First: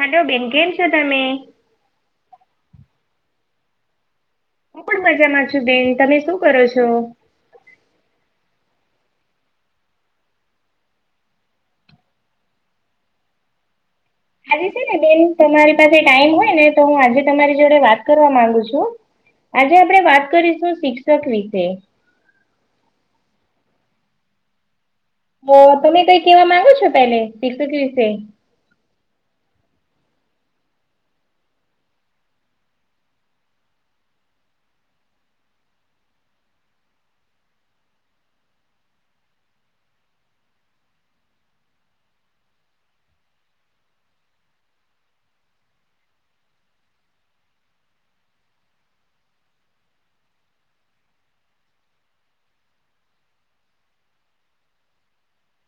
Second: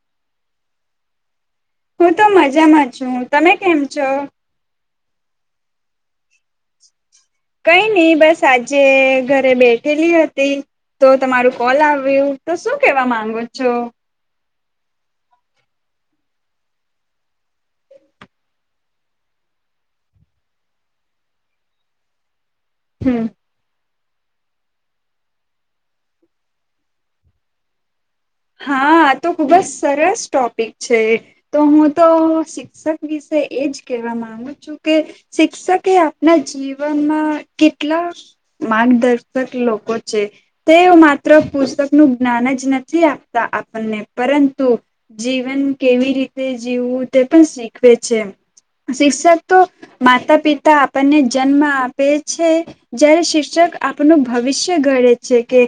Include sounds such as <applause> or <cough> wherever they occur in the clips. હાલો બેન કેમ છો તમે હું તો મજામાં છું તમે કેમ છો હું પણ મજા માં છું બેન તમે શું કરો છો કઈ નઈ બસ આજે ઘરે બેઠેલી હતી તો તમારું કોલ આવ્યું તો શું કેવા માંગો છો આજે છે ને બેન તમારી પાસે ટાઈમ હોય ને તો હું આજે તમારી જોડે વાત કરવા માંગુ છું આજે આપડણે વાત કરીશું શિક્ષક વિશે હમ ઓ તમે કઈ કેવા માંગો છો પે શિક્ષક વિશે હા આ તો ખુબ જ સરસ ટોપિક છે તો હું તો શિક્ષક વિશે એજ કેહેવા ગુ કે શિક્ષકે આપના જીવનમાં કેટલા માર્ગદર્શક લોકો છે તે માત્ર પુસ્તક નું જ્ઞાન જ નથી આપ આપણને પરંતુ જીવન કેવી રીતે જીવવું તે પણ શીખવે છે શિક્ષક તો માતા પિતા આપણને જન્મ આપે છે જયારે શિક્ષક આપણ ભવિષ્ય ઘડે છે કે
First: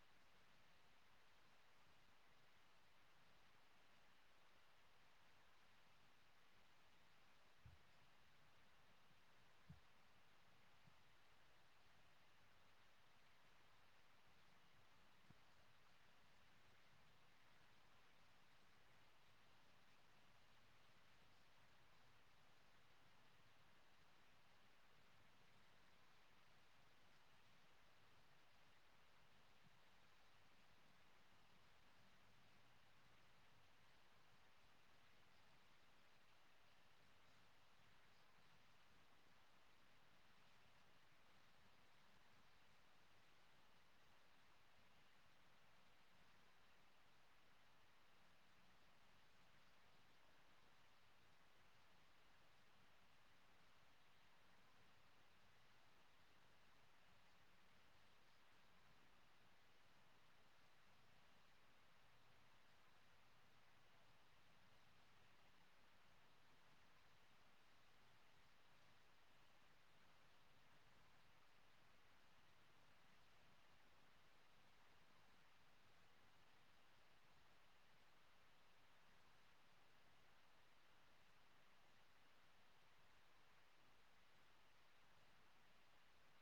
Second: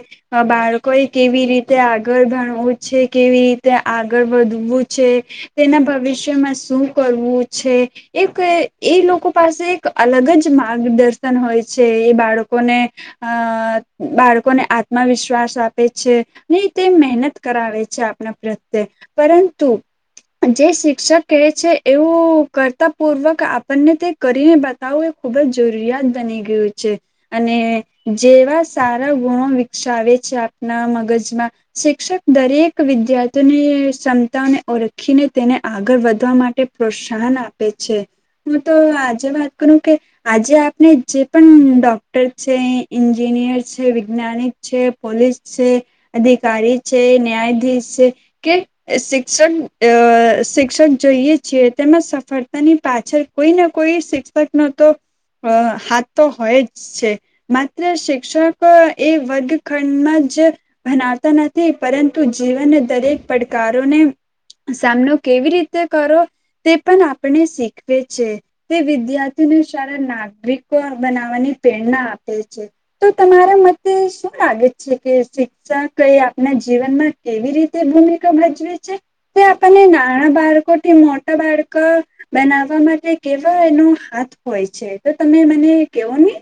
બાળકો એ કેવી રીતે આગળ ભણ એ છે કેવી રીતે આગળ વધવું છે તેના ભવિષ્યમાં શું કરવું છે એક એ લોકો પાસે એક અલગ જ માર્ગદર્શન હોય છે એ બાળકોને અ બાળકોને આત્મવિશ્વાસ આપે છે ને તે મહેનત કરાવે છે આપણા પ્રત્યે પરંતુ જે શિક્ષક કહે છે એવું કરતા પૂર્વક આપણને તે કરીને બતાવવું એ ખુબ જ જરૂરિયાત બની ગયું છે અને જેવા સારા ગુણો વિકસાવે છે આપના મગજમાં શિક્ષક દરેક વિદ્યાર્થીઓની ક્ષમતાને ઓળખીને તેને આગળ વધવા માટે પ્રોત્સાહન આપે છે હું તો આજે વાત કરું કે આજે આપને જે પણ ડોક્ટર છે એન્જિનિયર છે વિજ્ઞાનિક છે પોલીસ છે અધિકારી છે ન્યાયાધીશ છે કે શિક્ષક શિક્ષક જોઈએ છીએ તેમાં સફળતાની પાછળ કોઈ નાને કોઈ શિક્ષક નો તો હાથ તો હોય જ છે માત્ર શિક્ષક એ વર્ગખંડમાં જ ભનાવતા નથી પરંતુ જીવનના દરેક પડકારોને સામનો કેવી રીતે કરો તે પણ આપણે શીખવે છે તે વિદ્યાર્થીને સારા નાગરિકો બનાવવાની પ્રેરણા આપે છે તો તમારા મતે શું લાગે છે કે શિક્ષા કઈ એના જીવનમાં કેવી રીતે ભૂમિકા ભજવે છે તે આપને એ નાણાં બાળકો મોટા બાળક બનાવવા માટે કેવા એનો હાથ હોય છે તો તમે મને કેવો નહી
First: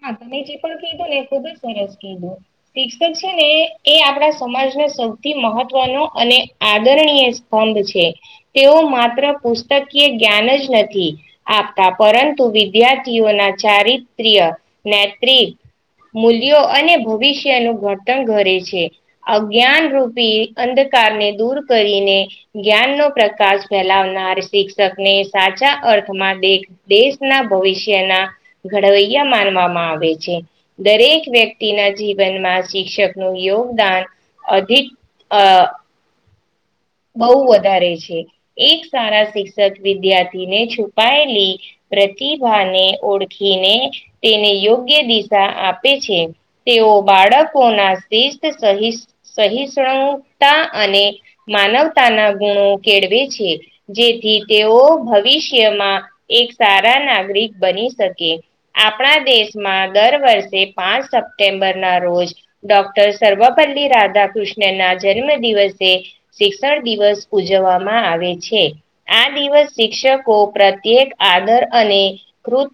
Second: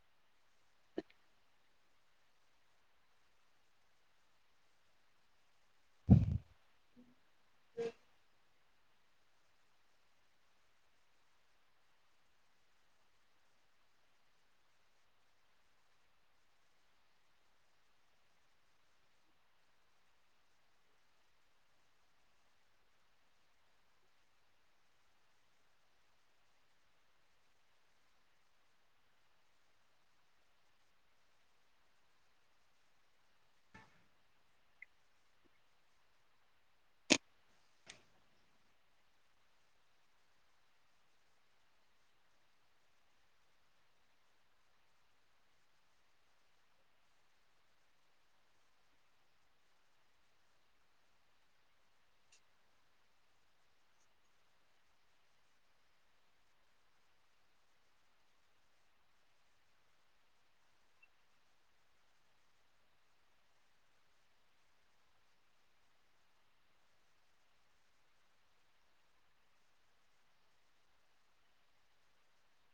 હા તમે જે પણ કીધું ને એ ખુબ જ સરસ કીધું શિક્ષક છે ને એ આપણા સમાજના સૌથી મહત્વ મહવ ન અને આદરણીય સ્તંભ છે તેઓ માત્ર પુસ્તકીય જ્ઞાન જ નથી આપતા પરંતુ વિદ્યાર્થીઓના ચારિત્ર્ય નેત મૂલ્યો અને ભવિષ્યનું ઘર્તણ કરે છે અજ્ઞાન રૂપી અંધકારને દૂર કરીને જ્ઞાન નો પ્રકાશ ફેલાવનાર શિક્ષક ને સાચા અર્થમાં દેખ દેશના ભવિષ્યના ઘડવૈયા માનવામાં આવે છે દરેક વ્યક્તિના જીવનમાં શિક્ષક નું યોગદાન અધિક અ બહુ વધારે છે એક સારા શિક્ષક વિદ્યાર્થીને છુપાયેલી પ્રતિભાને ઓળખીને તેને યોગ્ય દિશા આપે છે તેઓ બાળકોના શિસ્ત સ સહિષ્ણુતા અને માનવતાના ગુણો કેળવે છે જેથી તેઓ ભવિષ્યમાં એક સારા નાગરિક બની શકે આપણા દેશમાં દર વર્ષે પાંચ સપ્ટેમ્બર ના રોજ ડોક્ટર સર્વપલ્લી રાધાકૃષ્ણના જન્મદિવસે શિક્ષણ દિવસ ઉજવવામાં આવે છે આ દિવસ શિક્ષકો પ્રત્યેક આદર અને કૃત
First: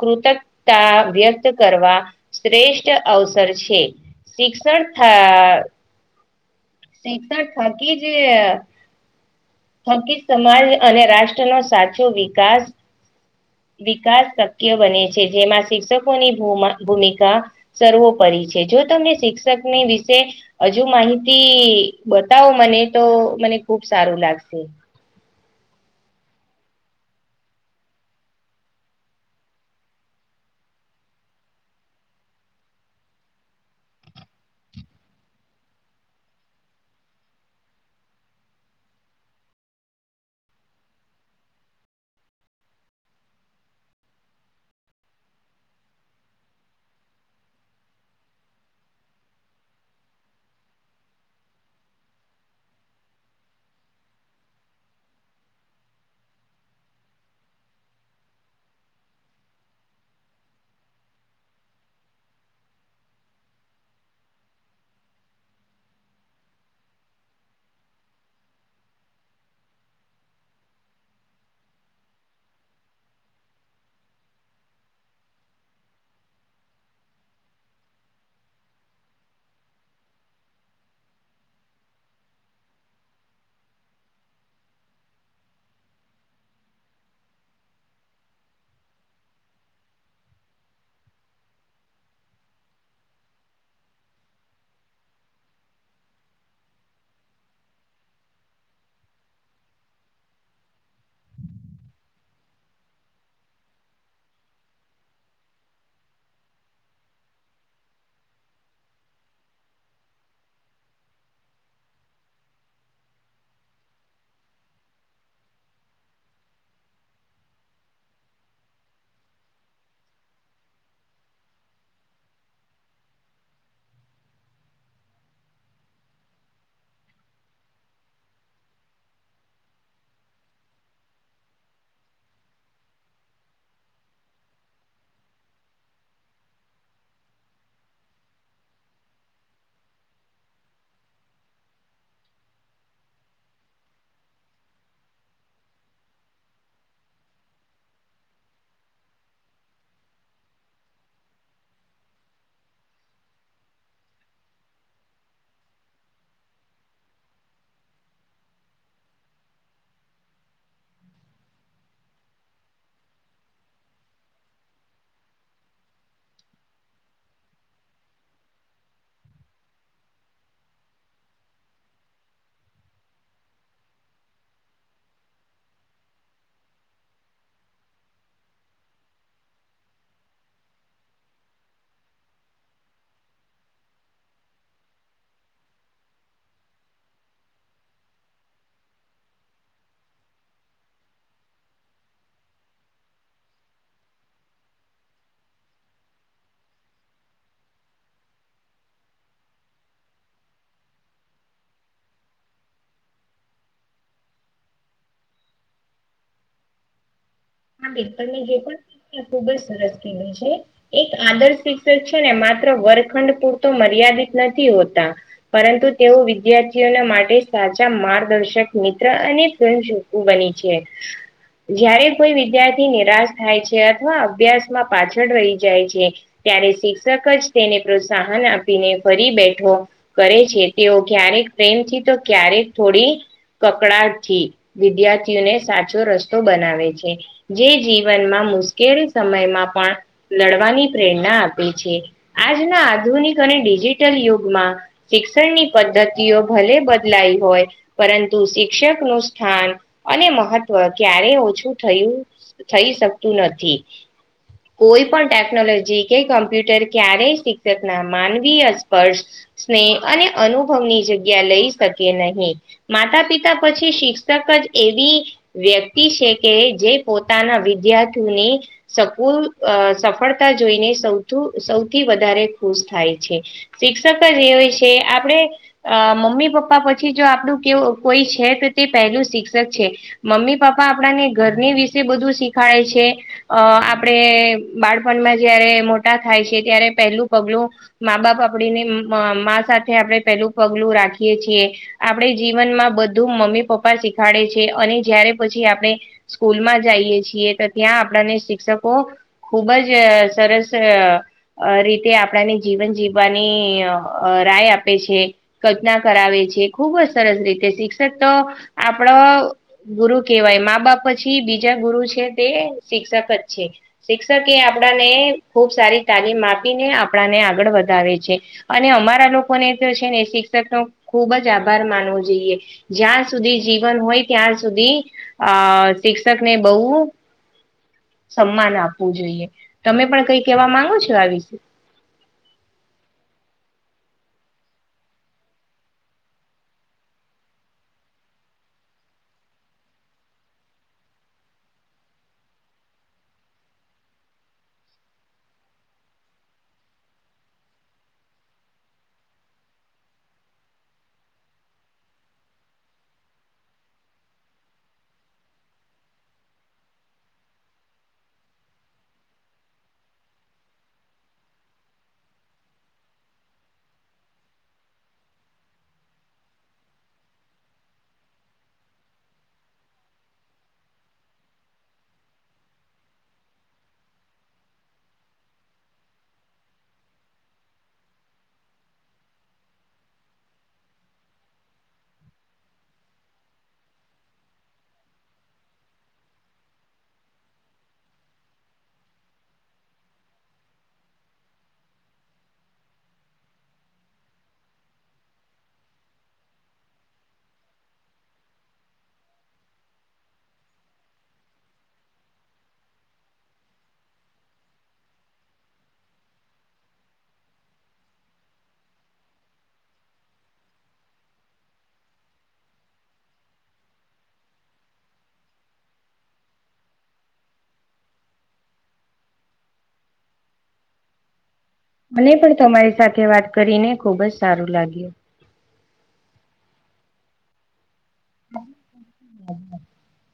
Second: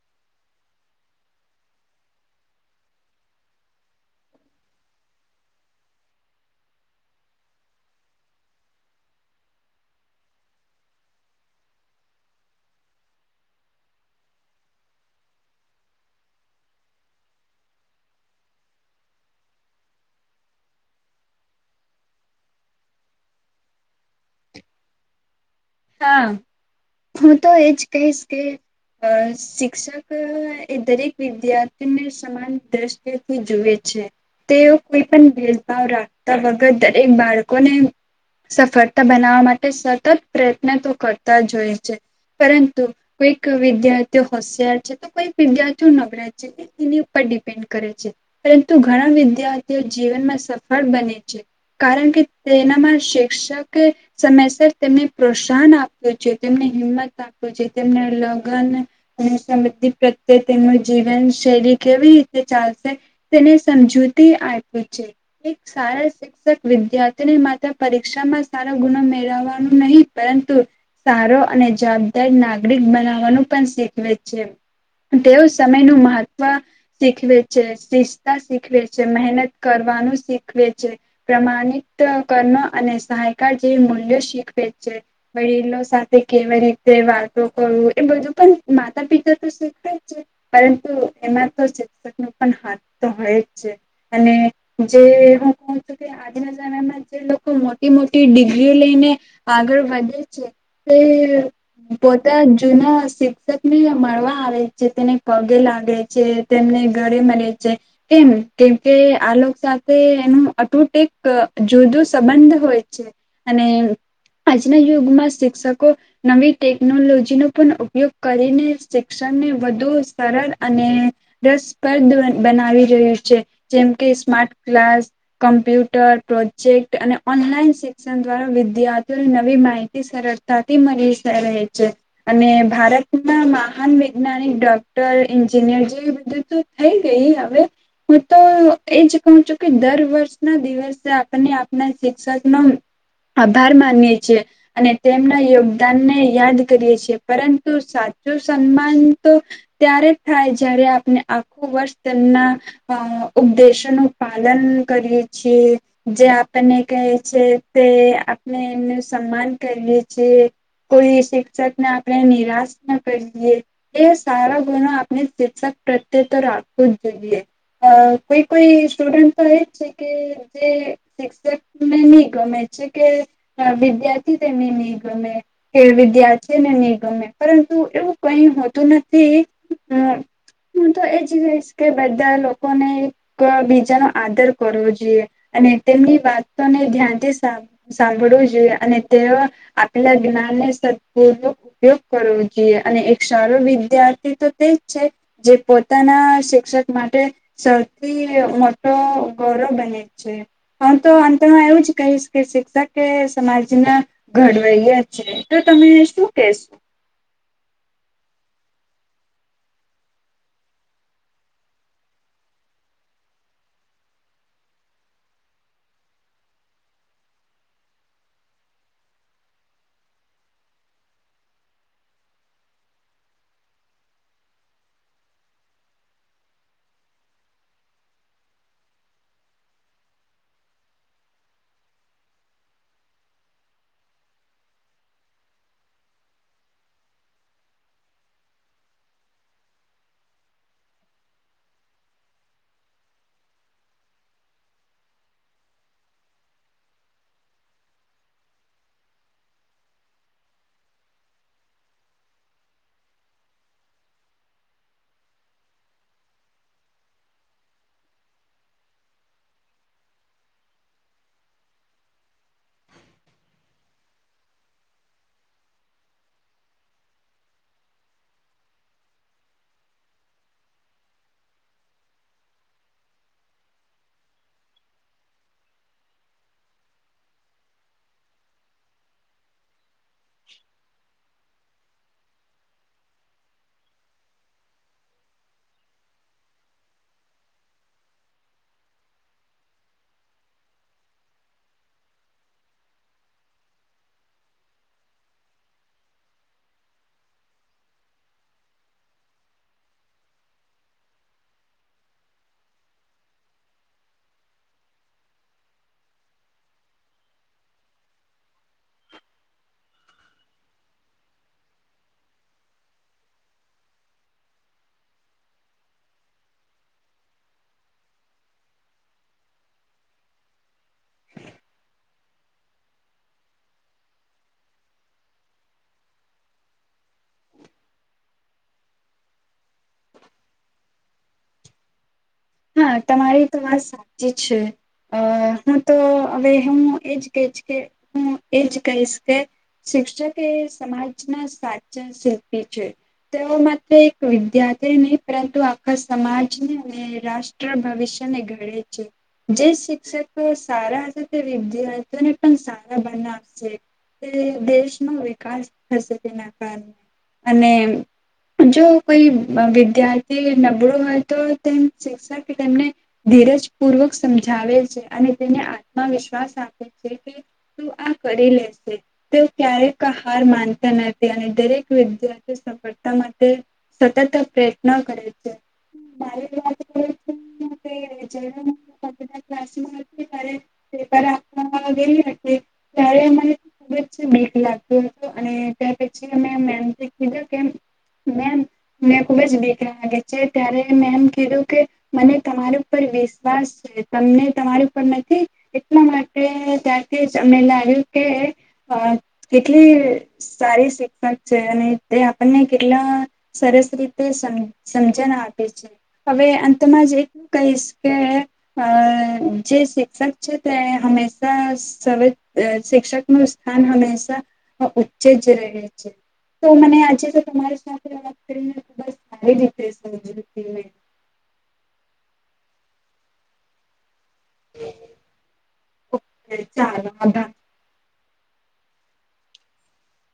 કૃતજ્તા વ્યક્ત કરવા શ્રેષ્ઠ અવસર છે શિક્ષણ શષાર થકી જે હકી સમાજ અને રાષ્ટ્ર નો સાચો વિકાસ વિકાસ શક્ય બને છે જેમાં શિક્ષકોની ભૂમિકા સર્વોપરી છે જો તમને શિક્ષકની વિશે હજુ માહિતી બતાવો મને તો મને ખુબ સારું લાગશે હા હું તો એજ કહીશ કે અ શિક્ષક એ દરેક વિદ્યાર્થીને સન દ્રષ્ટિ થી જુએ છે તેઓ કોઈ પણ ભેદભાવ રાખતા વગર દરેક બાળકોને સફળતા બનાવવા માટે સતત પ્રયત્ન તો કરતા જ હોય છે પરંતુ કોઈક વિદ્યાર્થીઓ હોશિયાર છે તો કોઈક વિદ્યાર્થીઓ નગરજ છે એની ઉપર ડિપેન્ડ કરે છે પરંતુ ઘણા વિદ્યાર્થીઓ જીવનમાં સફળ બને છે કારણ કે તેનામાં શિક્ષકે સમયસર તેમની પ્રોત્સાહન આપ્યું છે તેમને હિંમત આપ્યું છે તેમને લગ્ન અને પ્રત્યે તેમનું જીવન શૈલી કેવી રીતે ચાલશે તેને સમજૂતી આપે છે એક સારા શિક્ષક વિદ્યાર્થીની માત્ર પરીક્ષા માં સારો ગુનો મેળવવાનો નહીિ પરંતુ સારો અને જવાબદાર નાગરિક બનાવવાનું પણ શીખવે છે તેઓ સમયનું મહત્વ શીખવે છે શિતા શીખવે છે મહેનત કરવાનું શીખવે છે પ્રમાણિત કર્ણ અને સહાયકાર જેવી મૂલ્યો શીખવે છે વડીલો સાથે કેવી રીતે વાતો કરું એ બધું પણ માતા પિતા તો શીખાયે છે પરંતુ એમાં તો શિક્ષક ન પણ હાથ તો હોય જ છે અને જે હું ફોન કરતી તી આજના સમયમાં જે લોકો મોટી મોટી ડિગ્રીઓ લઈને આગળ વધે છે તે પોતા જુના શિક્ષક ને મળવા આવે છે તેને પગે લાગે છે તેમને ઘરે મને છે કેમ કેમકે આ લોકો સાથે એનું અટુટ એક જુદું સંબંધ હોય છે અને આજના યુગમાં શિક્ષકો નવી ટેકનોલોજીનો પણ ઉપયોગ કરીને શિક્ષણને વધુ સરળ અને રસપદ બનાવી રહ્યું છે જેમ કે સ્માર્ટ ક્લાસ કમ્પ્યુટર પ્રોજેક્ટ અને ઓનલાઈન શિક્ષણ દ્વારા વિધાર્થી નવી માહિતી સરળતાથી મળી રહે છે. અને ભારતમાં મહાન વૈજ્ઞાનિક ડોક્ટર એન્જિનિયર જે બધું તો થઈ ગઈ હવે. હું તો એજ કહું છું કે દર વર્ષ ના દિવસે આપને આપના શિક્ષક નો આભાર માનય છે. અને તેમના યોગદાનને યાદ કરીએ છીએ પરંતુ સાચું સન્માન તો ત્યારે થાય જય્યારે આપને આખું વર્ષ તેમના અ ઉપદેશો નું પાલન કરીએ છીએ. જે આપણને કહે છે તે આપણે એમનું સન્માન કરીએ છીએ. કોઈ શિક્ષકને આપણે નિરાશ ન કરીએ. એ સારા ગુનો આપણે શિક્ષક પ્રત્યે તો રાખવો જ જોઈએ. અ કોઈ કોઈ સ્ટુડન્ટ તો એ જ છે કે જે શિક્ષકને નહી ગમે છે કે વિદ્યાર્થી તેમની નહી ગમે. ખેલ વિધાર્થી છે ને નઈ ગમે પરંતુ એવું કઈ હોતું નથી હમ્મ. હું તો એ જ રહીશ કે બધા લોકોને એક બીજાનો આદર કરવો જોઈએ. અને તેમની વાતોને ધ્યાનથી સા સાંભળવું જોઈએ અને તેઓ આપેલા જ્ઞાનને સપૂ ઉપયોગ કરવો જોઈએ અને એક સારો વિદ્યાર્થી તો તેજ છે. જે પોતાના શિક્ષક માટે સૌથી મોટો ગૌરવ બને છે. હું તો અંતમાં એવું જ કહીશ કે શિક્ષક કે સમાજના ઘડવેયા છે તો તમે શું કેશો? હા બિલકલ મે તો જે પણ કીધું ખુબ જ સરસ કીધુ છે. એક આદર શિક્ષક છે ને માત્ર વરખંડ પૂરતો મર્યાદિત નથી હોતા. પરંતુ તેઓ વિદ્યાર્થીઓના માટે સાચા માર્ગદર્શક મિત્ર અને <unintelligible> બની છે જયારે કોઈ વિદ્યાર્થી નિરાશ થાય છે અથવા અભ્યાસમાં પાછળ રહી જાય છે. ત્યારે શિક્ષક જ તેને પ્રોત્સાહન આપીને ફરી બેઠો. કરે છે તેઓ ક્યારેક પ્રેમથી તો ક્યારેક થોડી કકડાથી વિદ્યાર્થીઓને સાચો રસ્તો બનાવે છે. જે જીવનમાં મુશ્કેલી સમયમાં પણ લડવાની પ્રેરણા આપે છે આજના આધુનિક અને ડિજિટલ યુગમાં શિક્ષણની પદ્ધતિઓ ભલે બદલાઈ હોય પરંતુ શિક્ષક નું સ્થાન અને મહત્વ ક્યારેય ઓછું થયું થઈ શકતું નથી. કોઈ પણ ટેકનોલોજી કે કમ્પ્યુટર ક્યારેય શિક્ષક ના માનવીય સ્પર્શ સ્નેહ અને અનુભવ ની જગ્યા લઈ શકે નહીં. માતા પિતા પછી શિક્ષક જ એવી વ્યક્તિ છે કે જે પોતાના વિદ્યાર્થીઓની સપૂર સફળતા જોઈને સૌ સૌથી વધારે ખુશ થાય છે. શિક્ષક જે એ હોય છે આપડે. અ મમ્મી પપ્પા પછી જો આપણું કે કોઈ છે તો તે પહેલું શિક્ષક છે. મમ્મી પપા આપણને ઘરની વિશે બધું શીખાડે છે. અ આપડણે બાળપણમાં જયારે મોટા થાય છે ત્યારે પહેલું પગલું મા બાપ આપડીને સાથે આપણેે પેલું પગલું રાખીએ છીએ. આપણે જીવનમાં બધું મમ્મી પપ્પા શીખાડે છે અને જયારે પછી આપણે સ્કૂલ માં જાય. ખુબ જ સરસ અ રીતે આપણાને જીવન જીવવાની રાય આપે છે કલ્પના કરાવે છે ખુબ જ સરસ રીતે શિક્ષક તો આપડો ગુરુ કેવાય મા બાપ પછી બીજા ગુરુ છે તે શિક્ષક જ છે. શિક્ષકે એ આપણાને ખુબ સારી તાલીમ આપીને આપણાને આગળ વધાવે છે અને અમારા લોકોને તો છે ને શિક્ષક નો ખુબ જ આભાર માનવો જોઈએ. જ્યાં સુધી જીવન હોય ત્યાં સુધી આ શિક્ષકને બહુ સમાન આપવું જોઈએ તમે પણ કઈ કેવા માંગો છો આ વિશે? હા તમારી તો વાત સાચી છે. અ હું તો હવે હું એજ કંઈજ કે હું એજ કહીશ કે શિક્ષક એ સમાજના સાચા શિલ્પી છે. તેઓ માત્ર એક વિદ્યાર્થી નહી પરંતુ આખા સમાજને અને રાષ્ટ્ર ભવિષ્ય ને ઘડે છે. જે શિક્ષકો સારા હશે તે વિદ્યાર્થીને પણ સારા બનાવશે તે દેશનો વિકાસ થશે તેના કારણે અને જો કોઈ વિદ્યાર્થી નબળું હોય તો તેમ શ કે તેમને ધીરજ પૂર્વક સમજાવે છે અને તેને આત્મવિશ્વાસ આપે છે કે. તું આ કરી લેશે. તેઓ ક્યારેક હાર માનતા નથી અને દરેક વિદ્યાર્થીઓ સફળતા માટે સતત પ્રયત્ન કરે છે. <unintelligible> <unintelligible> ત્યારે મને ખુબ જ મીક લાગતું હતું અને તાર પછી અમે મે કે મેને ખુબ જ ભીગ લાગે છે ત્યારે મેં એમ કધું કે મને તમારા પર વિશ્વાસ તમને તમારી ઉપ નથી એટલા માટે ત્યારથી જ અમને લ આવ્યું કે અ કેટલી સારી શિક્ષક છે અને તે આપણને કેટલા સરસ રીતે સમ સમજણ આપે છે હવે અંતમાં જ એટલું કહીશ કે. અ જે શિક્ષક છે તે હંમેશા સવે શિક્ષક નું સ્થાન હંમેશા ઉચ્ચે જ રહે છે તો મને આજે જો તમારી સાથે વાત કરીને તો બસ સારી રીતે મને પણ તમારી સાથે વાત કરીને ખુબ જ સારું લાગ્યું. ઓકે ચાલો બ <inaudible>